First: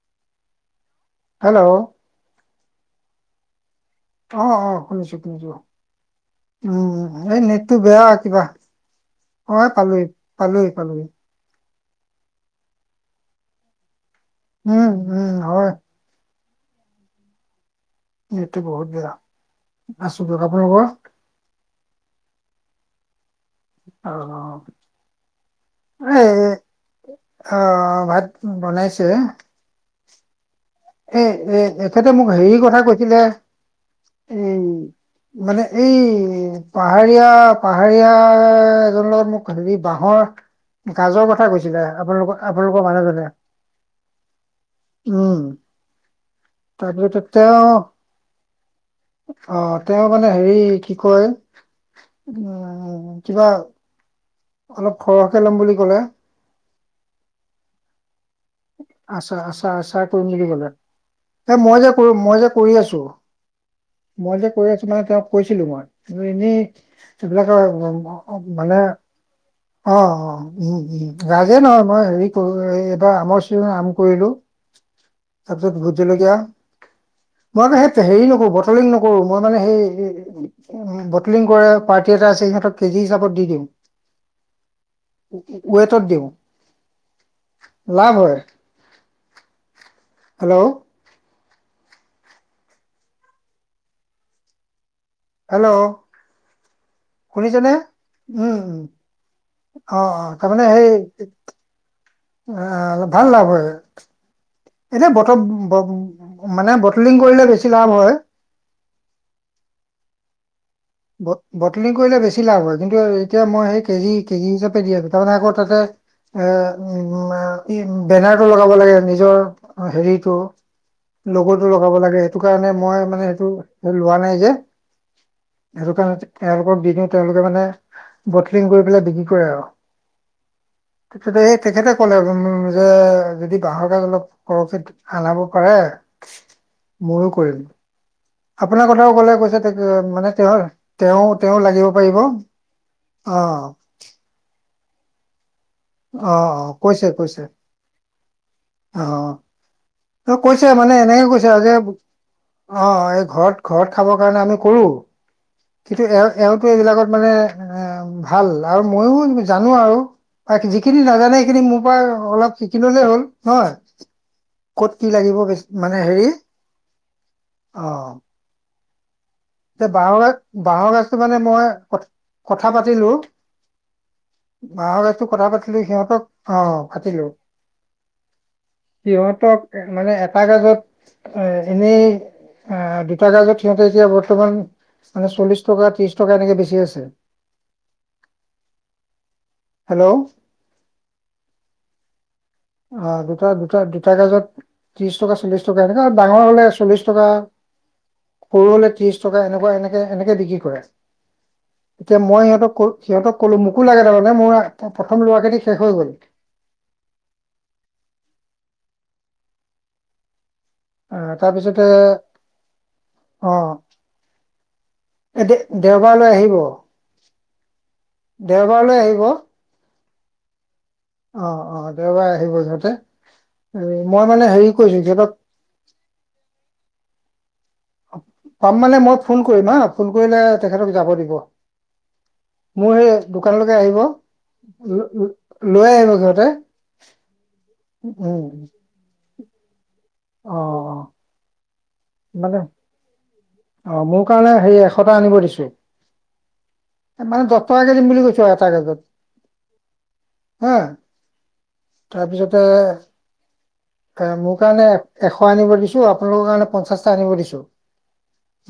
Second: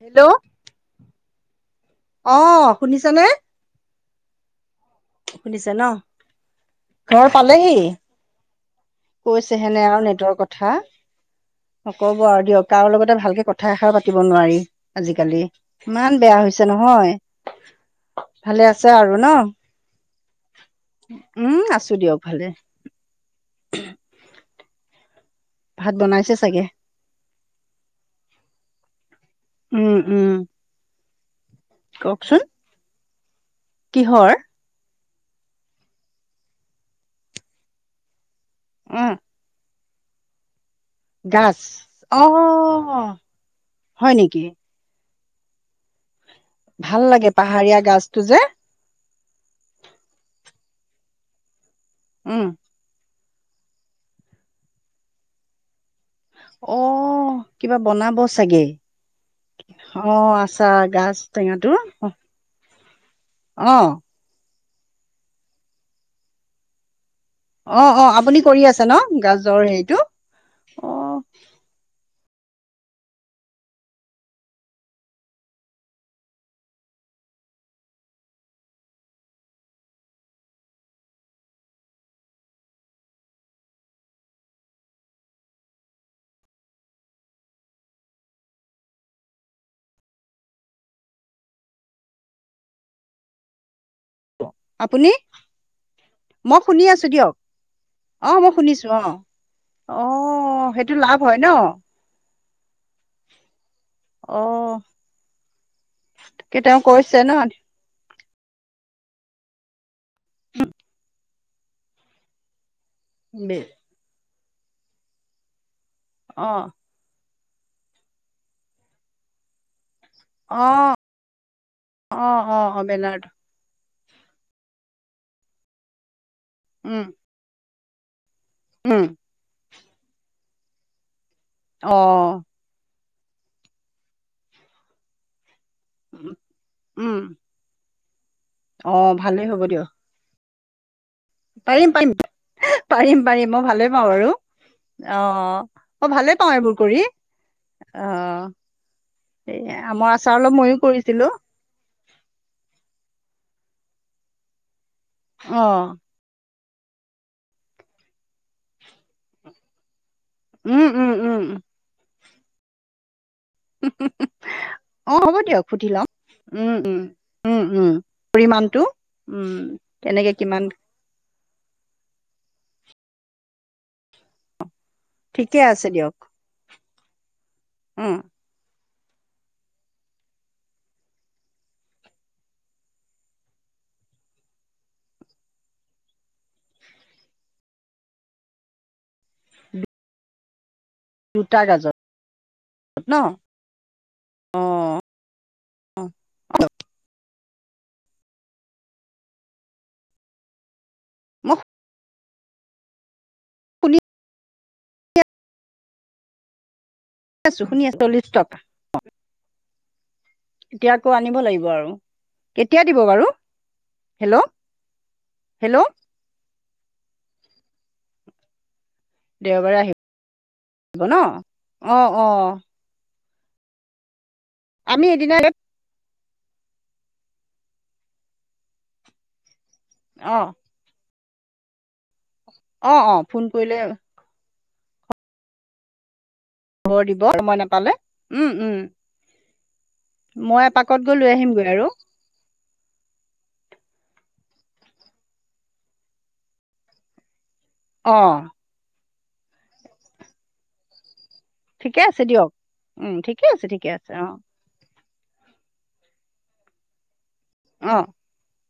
Hello? Hello? অ শুনিছা নে? অ অ, শুনিছো শুনিছো, শুনিছে ন? উম ঘৰ এই নেটটো পালেহি? বেয়া কিবা অ কৈছে হেনে আৰু পালোহি, নেটৰ কথা পালোহি - পালোহি। নকব আৰু দিয়ক, কাৰো লগতে ভালকে কথা এষাৰ পাতিব নোৱাৰি উম উম আজিকালি। হয় ইমান বেয়া হৈছে নহয়। এইটো ভালে বহুত আছে বেয়া, আৰু ন? আছো দক আপোনালোকৰ? উম, আছো দিয়ক ভালে। অ। ভাত এই বনাইছে চাগে? অহ, ভাত বনাইছে। উম উম। এ এ এখেতে মোক কওকচোন হেৰি কথা কৈছিলে কিহৰ? এই মানে এই পাহাৰীয়া - পাহাৰীয়া উম এজনৰ লগত মোক হেৰি বাঁহৰ গাজৰ কথা গাজ কৈছিলে, অ আপোনালোকৰ আপোনালোকৰ মানুহজনে হয় নেকি? উম। ভাল তাৰপিছতে লাগে তেওঁ পাহাৰীয়া গাজটো যে। অ তেওঁ মানে হেৰি কি কয়, উম কিবা অলপ সৰহকে ল'ম বুলি ক'লে। অহ, কিবা বনাব চাগে আচা আচা আচাৰ অ কৰিম বুলি কলে, আচাৰ গাজ এ টেঙাটো মই যে কৰি মই যে কৰি আছো। অ। মই যে কৰি আছো মানে তেওঁক কৈছিলো মই তুমি এনেই সেইবিলাকৰ অ অ আপুনি কৰি মানে আছে ন গাজৰ হেৰিটো অ অ। উম অ উম, ৰাজে নহয় মই হেৰি কৰো এ এইবাৰ আমৰ চিজন আম কৰিলো। তাৰপিছত ভূতজলকীয়া মই মানে সেইত হেৰি নকৰো বটলিং নকৰো, মই মানে সেই উম বটলিং কৰে, পাৰ্টি এটা আছে সিহঁতক কেজি হিচাপত দি দিওঁ। উম উম ৱেটত দিওঁ, লাভ হয়। হেল্ল'? আপুনি? হেল্ল' মই শুনি আছো দিয়ক শুনিছেনে? অ মই উম উম। শুনিছো অ অ অ তাৰমানে সেইটো সেই লাভ হয় ন অলপ ভাল লাভ হয়। অহ। এনে বটত ব মানে কৈছে বটলিং ন কৰিলে বেছি লাভ হয়। হু ব বটলিং কৰিলে বেছি লাভ হয় কিন্তু এতিয়া মই সেই কেজি - কেজি হিচাপে দি আছোঁ তাৰমানে আকৌ তাতে অ এ উম ই বেনাৰটো লগাব লাগে নিজৰ। অঁ হেৰিটো অ লগৰটো লগাব লাগে অ সেইটো অ কাৰণে অ মই মানে বেনাৰটো এইটো- লোৱা নাই যে। সেইটো কাৰণে তেওঁলোকক দি উম দিওঁ তেওঁলোকে মানে- বটলিং কৰি পেলাই উম বিক্ৰী কৰে আৰু তাপিছতে এই- অ তেখেতে ক'লে যে যদি বাঁহৰ গাজ অলপ পতকৈ হলাব পাৰে- উম ময়ো কৰিম। আপোনাৰ অ কথাও ক'লে ভালেই হ'ব কৈছে দিয়ক মানে কি হল তেওঁ- তেওঁ পাৰিম লাগিব পাৰিব। অঁ' ন বাৰু অঁ' অঁ অঁ কৈছে কৈছে। অ অঁ' এই আমৰ ত আচাৰ অলপ কৈছে ময়ো মানে এনেকে কৰিছিলো কৈছে আ যে- অঁ অঁ এই ঘৰত ঘৰত খাবৰ কাৰণে আমি কৰো। অঁ' কিন্তু, সেয়াও সেয়াওটো এইবিলাকত মানে ভাল আৰু ময়ো জানো আৰু। বাকি উম যিখিনি উম নাজানে উম সেইখিনি মোৰ পৰা অলপ শিকি ললেই হ'ল। নহয় ক'ত কি অঁ লাগিব হ'ব বেছি দিয়ক সুধি মানে লম, হেৰি উম উম উম অ উম। পৰিমাণটো। উম যে বাঁহ তেনেকে গাছ কিমান বাঁহ গাছ। ত মানে মই কথ কথা পাতিলো। তো কথা ঠিকে পাতিলো আছে দিয়ক সিহঁতক অঁ পাতিলো। উম' সিহঁতক মানে এটা গাজত- এ এনেই অঁ দুটা গাজত সিহঁতে এতিয়া বত- বৰ্তমান মানে চল্লিশ টকা ত্ৰিশ টকা এনেকে বেছি আছে। হেল্লৌ' দুটা গাজত। ন অঁ দুটা দুটা দুটা গাজত অ ত্ৰিশ টকা চল্লিশ টকা অ এনেকা ডাঙৰ হলে চল্লিশ টকা। সৰু হলে ত্ৰিশ টকা এনেকুৱা এনেকে এনেকে বিক্ৰী কৰে। মোক- এতিয়া মই সিহঁতক কো সিহঁতক ক'লো মোকো শুনি লাগে মানে মোৰ প্ৰথম লোৱাখিনি শেষ হৈ গ'ল। শুনি আছো শুনি আছো‌, লি ষ্টপ। এতিয়া আকৌ আহ আনিব লাগিব তাৰপিছতে আৰু, কেতিয়া দিব বাৰু? অ হেল্লৌ' এ দে দেওবাৰলৈ আহিব দেওবাৰলৈ আহিব। দেওঁবাৰ ৰে আহিম। অ অ দেওবাৰে আহিব সিহঁতে, মই মানে হেৰি- কৰিছো আমি এদিন সিহঁতক আগে- পাম মানে মই ফোন কৰিম হা, ফোন কৰিলে অ তেখেতক যাব দিব। অ মোৰ সেই অ ফোন কৰিলে দোকানলৈকে আহিব লৈ লৈ আহিব সিহঁতে। খবৰ দিব সময় নাপালে, উম উম। অ মই অ এপাকত গৈ লৈ আহিমগৈ আৰু। মানে অঁ মোৰ কাৰণে হে এশটা আনিব দিচে। মানে দহ টককে দিম অ বুলি কৈছে এটা ৰেটট হাঁ। ঠিকে আছে দিয়ক, উম ঠিকে আছে ঠিকে আছে এ অঁ'। মোৰ কাৰণে এশ আনিব দিছো, আপোনালোকৰ কাৰণে পঞ্চাশটা আনিব দিছো। অ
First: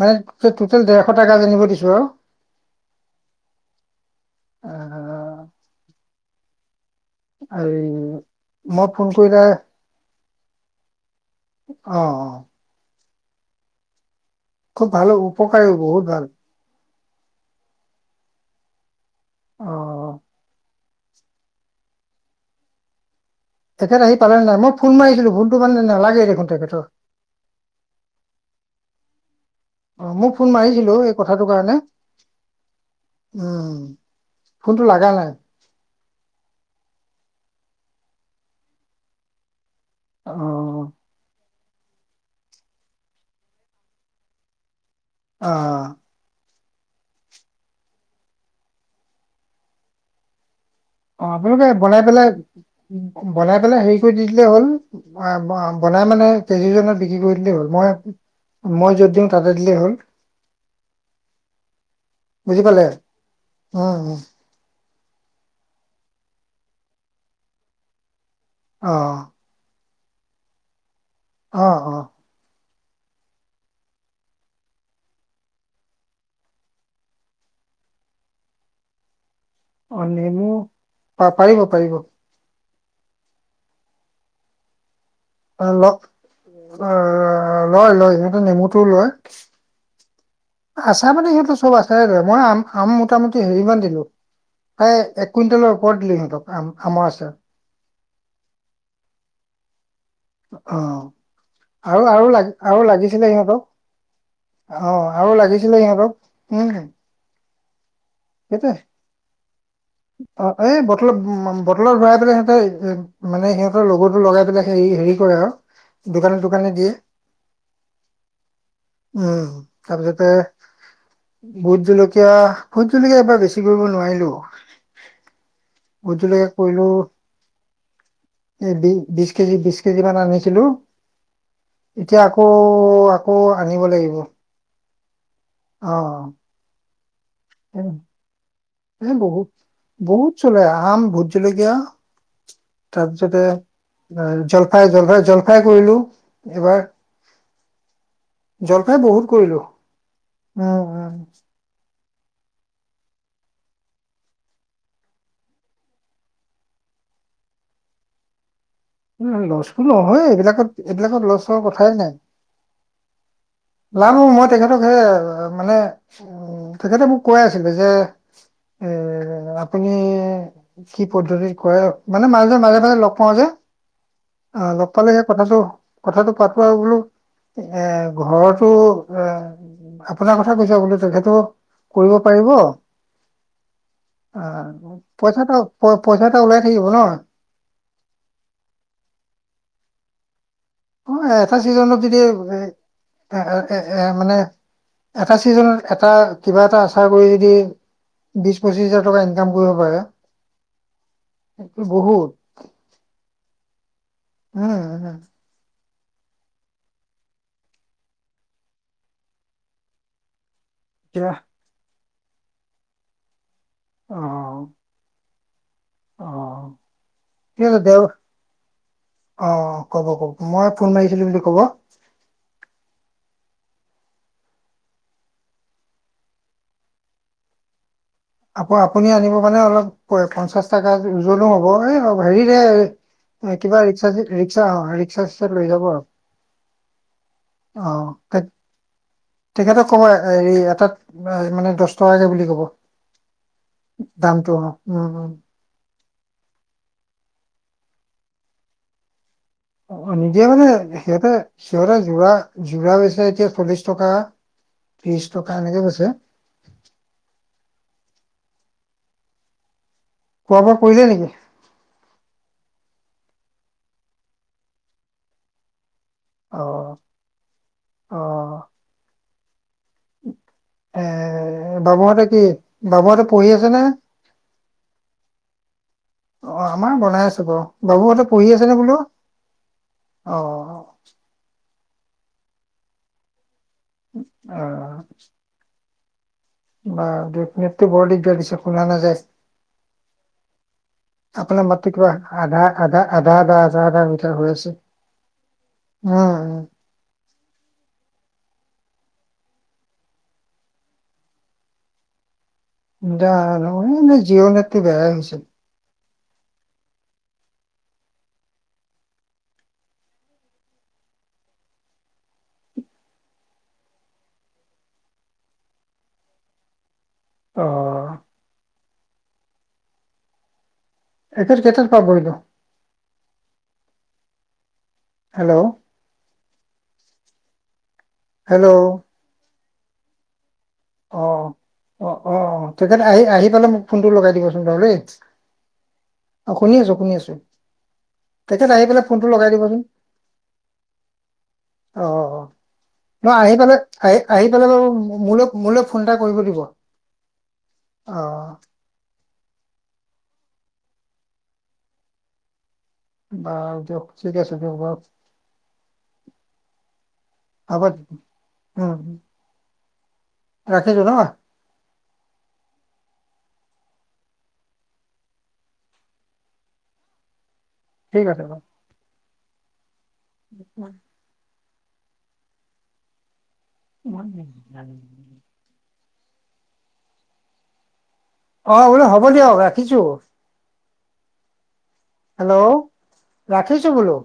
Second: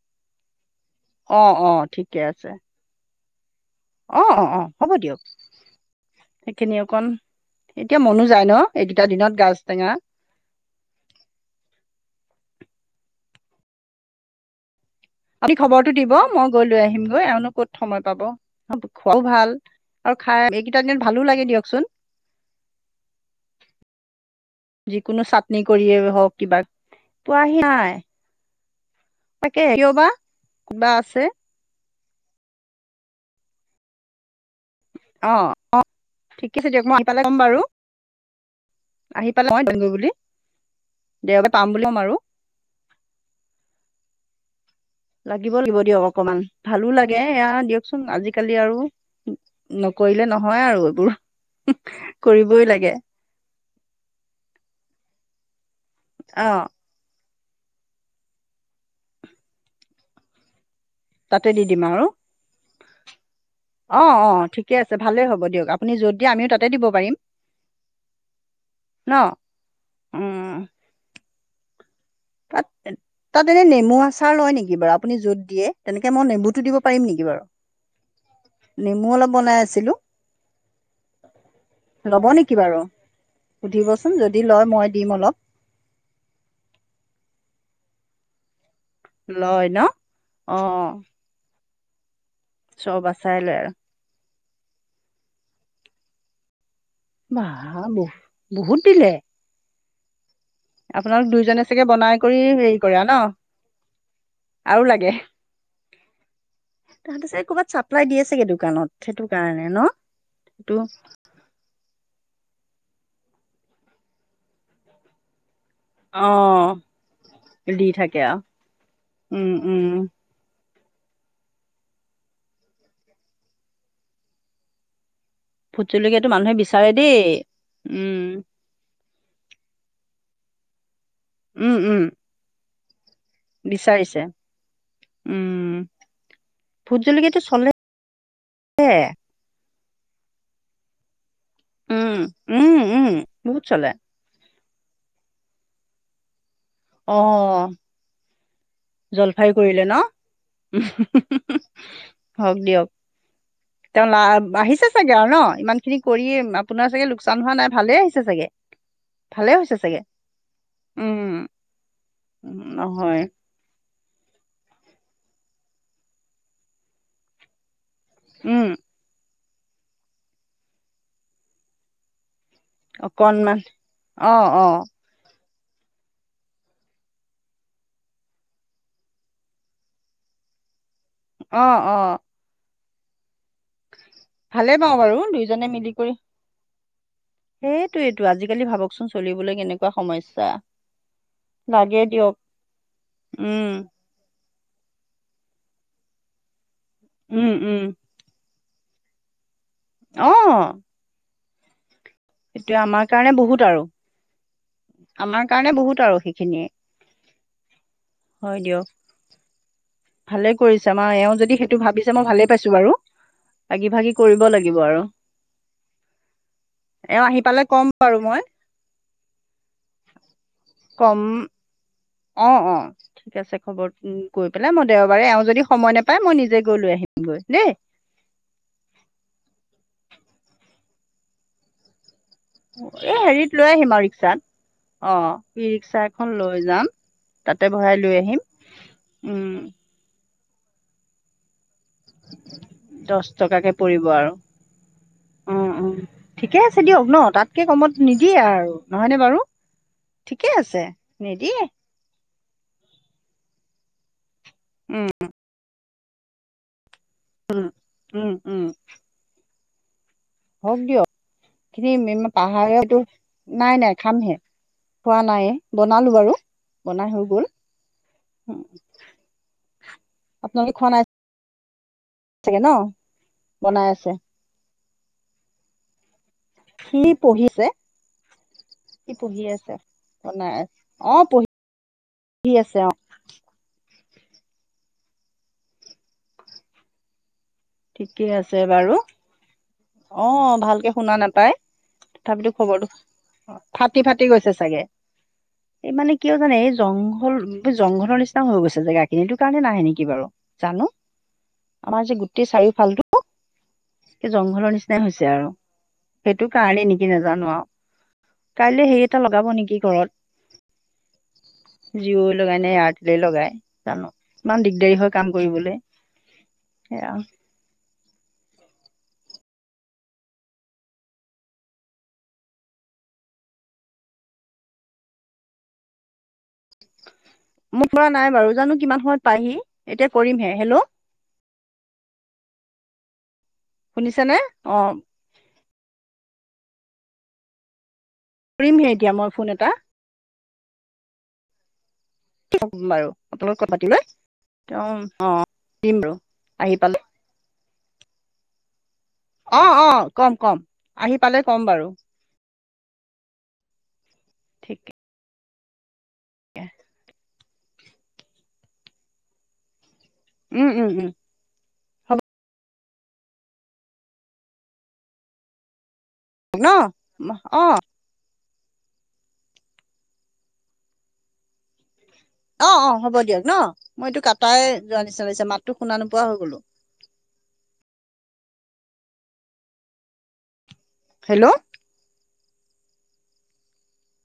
মানে টোটেল ডেৰশ তা গাজ অঁ আনিব অঁ দিছো আৰু ঠিকে আছে। অ হ'ব দিয়ক আহ, সেইখিনি অকণ এই এতিয়া মনো যায় ন এই মই দুটা ফোন দিনত কৰিলে গাছ টেঙা। অহ অ খুব ভাল হ'ব। আপুনি খবৰটো দিব মোক গৈ লৈ আহিমগৈ আৰুনো ক'ত সময় পাব খোৱাও ভাল অ আৰু খাই [unintelligible] ভালো লাগে দিয়কচোন। তেখেত আহি পালে নাই মই ফোন যিকোনো মাৰিছিলো চাটনি ফোনটো মানে কৰিয়ে নালাগে হওক দেখোন কিবা তেখেতৰ। পোৱাহি নাই। তাকে অ বা মোক ফোন কিবা মাৰিছিলো এই আছে কথাটোৰ কাৰণে। উম ফোনটো লগা নাই। অ ঠিক আছে দিয়ক মই আহি পালে কম বাৰু আহি পালে [inaudible] বুলি অ দেওবাৰে পাম বুলি ক'ম আৰু অ লাগিব লাগিব দিয়ক। অকমান ভালো লাগে এয়া দিয়কচোন আজিকালি আৰু নকৰিলে নহয় আৰু এইবোৰ অ আপোনালোকে বনাই পেলাই। কৰিবই লাগে বনাই পেলাই হেৰি কৰি দি দিলে হ'ল বনাই মানে অঁ [inaudible] বিক্ৰী কৰি দিলে হ'ল মই মই য'ত দিওঁ তাতে দিলেই হ'ল। তাতে দি দিম আৰু বুজি পালে। উম অ উম অ ঠিকে আছে ভালেই হ'ব দিয়ক আপুনি য'ত দিয়ে আমিও তাতে দিব পাৰিম। ন অ উম, অ অ পন [unintelligible] তাত এনে নেমু আচাৰ লয় নেকি বাৰু আপুনি য'ত দিয়ে তেনেকে মই নেমুতো দিব পাৰিম নেকি বাৰু। নেমু অলপ বনাই আছিলো। অ নেমু পা- পাৰিব পাৰিব ল'ব নেকি বাৰু? সুধিবচোন যদি লয় মই দিম অলপ। ল অ লয় লয় সিহঁতে নেমুটোও লয়। লয় ন অ আছাৰ মানে সেইটো সব আছে। মই আম আম চব মোটামুটি আচাৰে লয় হেৰি আৰু মান দিলোঁ। প্ৰায় এক কুইণ্টেলৰ ওপৰত দিলোঁ সিহঁতক আম আমৰ আ আ বহুত বহুত দিলে। অ আপোনালোক দুইজনে চাগে আৰু বনাই আৰু কৰি লাগ হেৰি আৰু কৰা ন লাগিছিলে সিহঁতক। আৰু অ লাগে আৰু লাগিছিলে সিহঁতক। উম তাহাতি ছাগে কৰ'বাত চাপ্লাই দি আছে সেইটোৱে দোকানত সেইটো কাৰণে ন? সেইটো উ বটলত ভৰাই পেলাই সিহঁতে মানে সিহঁতৰ লগৰতটো লগাই পেলাই হে হেৰি কৰে আৰু অ দোকানে দোকানে দিয়ে। দি থাকে উম তাৰপিছতে ভোট জলকীয়া ভোট জলকীয়া এবাৰ বেছি কৰিব নোৱাৰিলোঁ। ভুট জলকীয়াতো মানুহে বিচাৰে দেই। উম এই বি বিশ কেজি বিশ কেজি মান আনিছিলোঁ। উম, উম, এতিয়া আকৌ আনিব লাগিব। বিচাৰিছে উম অ ভূটজলকীয়াটো চলে এ এ বহুত বহুত চলে আম ভূত জলকীয়া উম, উম, উম, তাৰপিছতে বহুত চলে। জলফাই জলফাই জলফাই কৰিলোঁ এবাৰ অ বহুত জলফাই কৰিলো কৰিলে ন উম হওঁক দিয়ক [inaudible] তেওঁ লা আহিছে চাগে আৰু ন ইমানখিনি কৰি আপোনাৰ চাগে লোকচান হোৱা নাই ভালেই আহিছে চাগে উ ভালে হৈছে লছবো চাগে? নহয় এইবিলাকত এইবিলাকত লছ উম, হোৱা কথাই নাই উম, নহয়। লভ হব মই তেখেতক সে মানে উ তেখেতে মোক কৈয়ে আছিলে যে উম এ আপুনি কি পদ্ধতিত কৰে মানে মানু্হজন মাজে মাজে মাজে লগ পাওঁ যে অকনমান অ লগ পালেহে কথাটো কথাটো পাতো আৰু বোলো এ ঘৰতো নোৱাই আপোনাৰ কথা কৈছ বোলো তেখেতো অ', কৰিব অ', পাৰিব অ ভালে পাওঁ বাৰু পইচাটা দুইজনে প পইচা এটা ওলাই থাকিব ন সেইটোয়েটো আজিকালি ভাবকচোন চলিবলৈ কেনেকুৱা সমস্যা অ এটা চিজনত লাগে যদি এ দিয়ক এ উম এ এ মানে এটা চিজনত এটা কিবা এটা আচাৰ কৰি উম যদি উম বিশ পঁচিশ হাজাৰ টকা ইনকাম কৰিব পাৰে অ সেটো বহুত এতিয়া আমাৰ কাৰণে বহুত আৰু উম হম আমাৰ কাৰণে বহুত আৰু সেইখিনিয়ে হয় দিয়ক ভালে কৰিছে আমাৰ এতিয়া এওঁ যদি সেইটো ভাবিছে মই ভালে পাইছো বাৰু আগি ভাগি অ কৰিব লাগিব আৰু অ এওঁ আহি পালে ঠিক আছে ক'ম দে বাৰু মই অ অ ক'ব কব মই ফোন ক'ম মাৰিছিলো বুলি কব অ অ ঠিক আছে খবৰ গৈ পেলাই মই দেওবাৰে এওঁ যদি সময় নাপাই মই নিজে গৈ লৈ আহিমগৈ দেই আকৌ আপুনি আনিব মানে অলপ পঞ্চাশ টকা ওজ্বলো হ'ব এই এই হেৰিত পাৰিৰে লৈ কিবা আহিম আৰু ৰিক্সা ৰিক্সাত ৰিক্সা অ ৰিক্সা চিক্সা ই লৈ যাব ৰিক্সা আৰু এখন লৈ যাম তাতে অ বৰাই লৈ তে আহিম উম তেখেতক কব হেৰি এটাত মানে দহ টকাকে বুলি কব। দহ টকাকে পৰিব আৰু। দামটো অ উম উম অ অ ঠিকে আছে দিয়ক ন তাতকে কমত নিদিয়ে আৰু নহয়নে বাৰু? অ নিদিয়ে ঠিকে মানে আছে সিহঁতে নিদিয়ে সিহঁতে যোৰা যোৰা লৈছে এতিয়া চল্লিশ টকা, উম ত্ৰিশ টকা এনেকে গৈছে। উম উম উম। খোৱা-বোৱা কৰিলে নেকি? খিনি পাহাৰতো নাই নাই খামহে খোৱা নাই বনালো বাৰু। অ বনাই হৈ গল, অ উম। এ বাবুহঁতে। কি চাগে ন বাবুহতে পঢ়ি আছে নে? অ আমাৰ সি বনাই আছে বাৰু পঢ়িছে বাবুহঁতে পঢ়ি আছে নে বোলো সি পঢ়ি আছে। অ অঁ পঢ়ি আছে অঁ। অঁ অঁ। বা নেটৱৰ্কটো বৰ ঠিকে দিগদাৰ আছে দিছে শুনা বাৰু নাযায়। অ ভালকে শুনা নাপায় আপোনাৰ মাতটো কিবা তথাপিতো আধা, খবৰটো আধা, আধা, আধা, আধা, ফাটি আধা ফাটি মিতাৰ হৈ গৈছে আছে। [inaudible] চাগে এই মানে কিয় জানে এই উম জংঘল জংঘলৰ নিচিনা হৈ গৈছে জেগাখিনি এইটো কাৰণে নাহে নেকি বাৰু। জানো। আমাৰ যে গোটেই চাৰিওফালটো, জানো এই জিঅ' জংঘলৰ নেটটো নিচিনাই বেয়াই হৈছে আৰু। সেইটো কাৰণে নেকি নাজানো আৰু। কাইলে হেৰি এটা লগাব নেকি ঘৰত। জিঅ' লগাই নে এয়াৰটেলে লগাই জানো ইমান দিগদাৰী হয় কাম কৰিবলৈ। সেয়া। অহ। এখেত কেইটাত পাবহি নো? হেল্ল'। ফোন কৰা নাই বাৰু, জানো হেল্ল' কিমান সময়ত পাইহি এতিয়া কৰিমহে। হেল্ল'! অ, অ, অ, তেখেত আহি আহি পালে মোক ফোনটো লগাই শুনিছেনে দিবচোন অ বাৰু দেই। অ শুনি আছো, শুনি আছো। তেখেত আহি কৰিমহে পেলাই এতিয়া ফোনটো মই ফোন লগাই এটা দিবচোন। অ বাৰু ন আপোনাৰ আহি লগত কথা পালে, পাতি লৈ আহি আহি পেলাই অ বাৰু মোলৈ মোলৈ দিম ফোন এটা বাৰু কৰিব দিব আহি পালে অ অ অ কম কম আহি পালে কম বাৰু। বাৰু দিয়ক ঠিক আছে বাৰু দিয়ক। হব উম। উম উম ৰাখিছো উম ন। ন অ। ঠিক আছে বাৰু। [inaudible] অ অ হ'ব দিয়ক ন। মই এইটো কাটাই যোৱা নিচনা লাগিছে মাতটো শুনা নোপোৱা হৈ গ'লো। অ বোলে হ'ব দিয়ক ৰাখিছো। হেল্ল'। হেল্ল'! ৰাখিছো বোলো।